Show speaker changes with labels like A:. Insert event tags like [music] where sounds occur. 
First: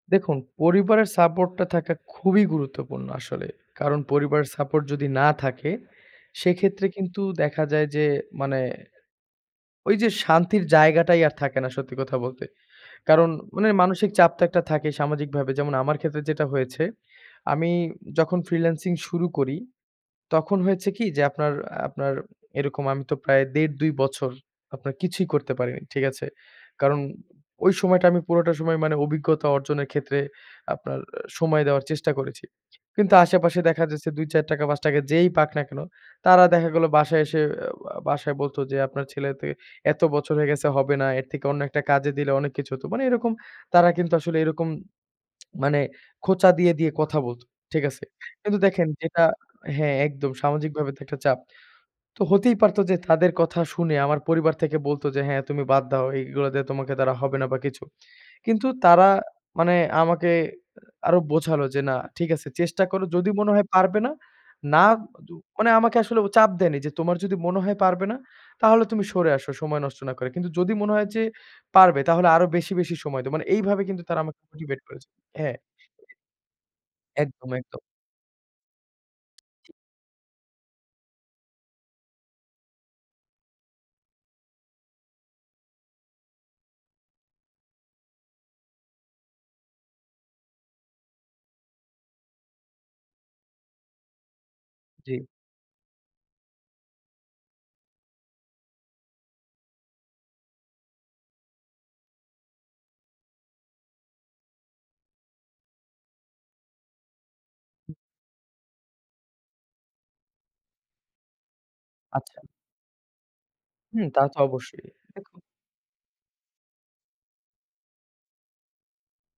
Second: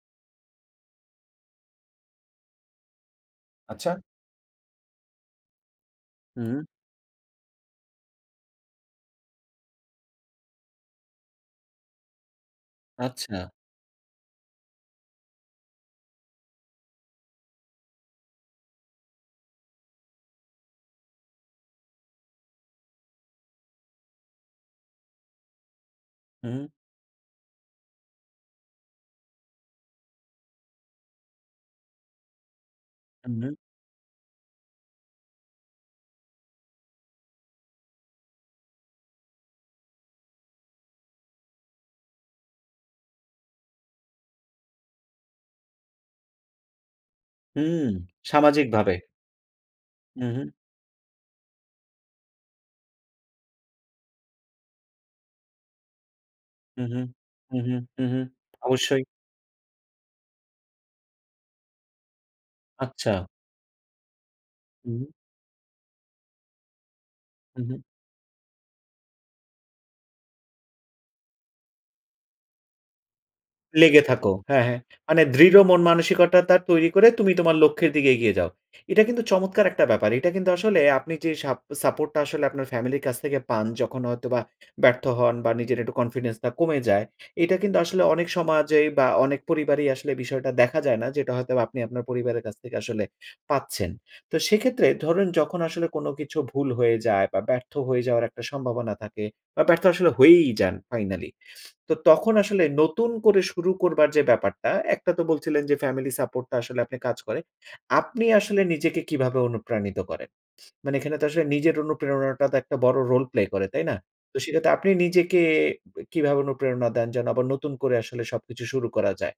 A: দেখুন পরিবারের সাপোর্ট টা থাকা খুবই গুরুত্বপূর্ণ আসলে।
B: আচ্ছা।
A: কারণ পরিবার সাপোর্ট যদি না থাকে,
B: হুম।
A: সেক্ষেত্রে কিন্তু দেখা যায় যে মানে ওই যে শান্তির জায়গাটাই আর থাকে না সত্যি কথা বলতে। কারণ
B: আচ্ছা।
A: মানে মানসিক চাপ তো একটা থাকেই সামাজিকভাবে। যেমন আমার ক্ষেত্রে যেটা হয়েছে, আমি যখন ফ্রিল্যান্সিং শুরু করি, তখন হয়েছে কি? যে আপনার আপনার এরকম আমি তো প্রায় ১.৫-২ বছর আপনার কিছুই করতে পারিনি, ঠিক আছে?
B: হুম।
A: কারণ ওই সময়টা আমি পুরোটা সময় মানে অভিজ্ঞতা অর্জনের ক্ষেত্রে আপনার অ্যা সময় দেওয়ার চেষ্টা করেছি। কিন্তু
B: উ হু।
A: আশেপাশে দেখা যাচ্ছে ৳২-৳৪, ৳৫ যেই পাক না কেন, তারা দেখা গেলো বাসায় এসে অ্যা ও বাসায় বলত যে "আপনার ছেলে ত এত বছর হয়ে গেছে হবে না, এর থেকে অন্য একটা কাজে দিলে অনেক কিছু হত।" মানে এরকম তারা কিন্তু আসলে এরকম [smacks lips] মানে খোঁচা দিয়ে, দিয়ে কথা বলত, ঠিক
B: হুম
A: আছে? কিন্তু দেখেন
B: সামাজিকভাবে।
A: যেটা হ্যাঁ একদম
B: হুম, হুম।
A: সামাজিকভাবে তো একটা চাপ। তো হতেই পারত যে তাদের কথা শুনে আমার পরিবার থেকে বলতো যে "হ্যাঁ তুমি বাদ দাও। এইগুলো দিয়ে
B: হুম,
A: তোমাকে
B: হুম,
A: তারা হবে না বা
B: হুম, হুম,
A: কিছু।"
B: হুম, হুম
A: কিন্তু
B: অবশ্যই।
A: তারা মানে আমাকে আরো বোঝালো যে "না, ঠিক আছে চেষ্টা করো
B: আচ্ছা।
A: যদি মনে হয় পারবে না। না"
B: হুম।
A: দু মানে আমাকে আসলে চাপ দেয়নি যে "তোমার যদি মনে
B: হুম,
A: হয়
B: হুম।
A: পারবে না, তাহলে তুমি সরে আসো সময় নষ্ট না করে। কিন্তু যদি মনে হয় যে পারবে, তাহলে আরো বেশি, বেশি সময় দেও।" মানে এইভাবে
B: লেগে
A: কিন্তু তারা
B: থাকো।
A: আমাকে
B: হ্যাঁ, হ্যাঁ।
A: মোটিভেট করেছে।
B: মানে দৃঢ়
A: হ্যাঁ।
B: মন মানসিকতাটা তৈরি করে তুমি
A: একদম,
B: তোমার
A: একদম।
B: লক্ষ্যের দিকে এগিয়ে যাও। এটা কিন্তু চমৎকার একটা ব্যাপার। এটা কিন্তু আসলে আপনি যে সাপ সাপোর্ট টা আসলে আপনার ফ্যামিলির কাছ থেকে পান, যখন হয়তো বা ব্যর্থ হন বা নিজের একটু কনফিডেন্স টা কমে যায়। এইটা কিন্তু আসলে অনেক সমাজেই বা অনেক পরিবারেই আসলে বিষয়টা দেখা যায় না, যেটা হয়তো আপনি আপনার পরিবারের কাছ থেকে আসলে পাচ্ছেন। তো সেক্ষেত্রে
A: জ্বী।
B: ধরুন যখন আসলে কোন কিছু ভুল হয়ে যায় বা ব্যর্থ হয়ে যাওয়ার একটা সম্ভাবনা থাকে বা ব্যর্থ আসলে হয়েই যান ফাইনালি। তো তখন আসলে নতুন করে শুরু করবার যে ব্যাপারটা, একটা তো বলছিলেন যে ফ্যামিলি সাপোর্ট টা আসলে আপনি কাজ করে। আপনি আসলে নিজেকে কীভাবে অনুপ্রাণিত করেন? মানে এখানে তো আসলে নিজের
A: আচ্ছা।
B: অনুপ্রেরণাটা তো একটা বড় রোল প্লে করে তাই না?
A: হুম তা তো
B: তো সেটাতে
A: অবশ্যই।
B: আপনি
A: দেখু
B: নিজেকে কিভাবে অনুপ্রেরণা দেন যেন আবার নতুন করে আসলে সবকিছু শুরু করা যায়?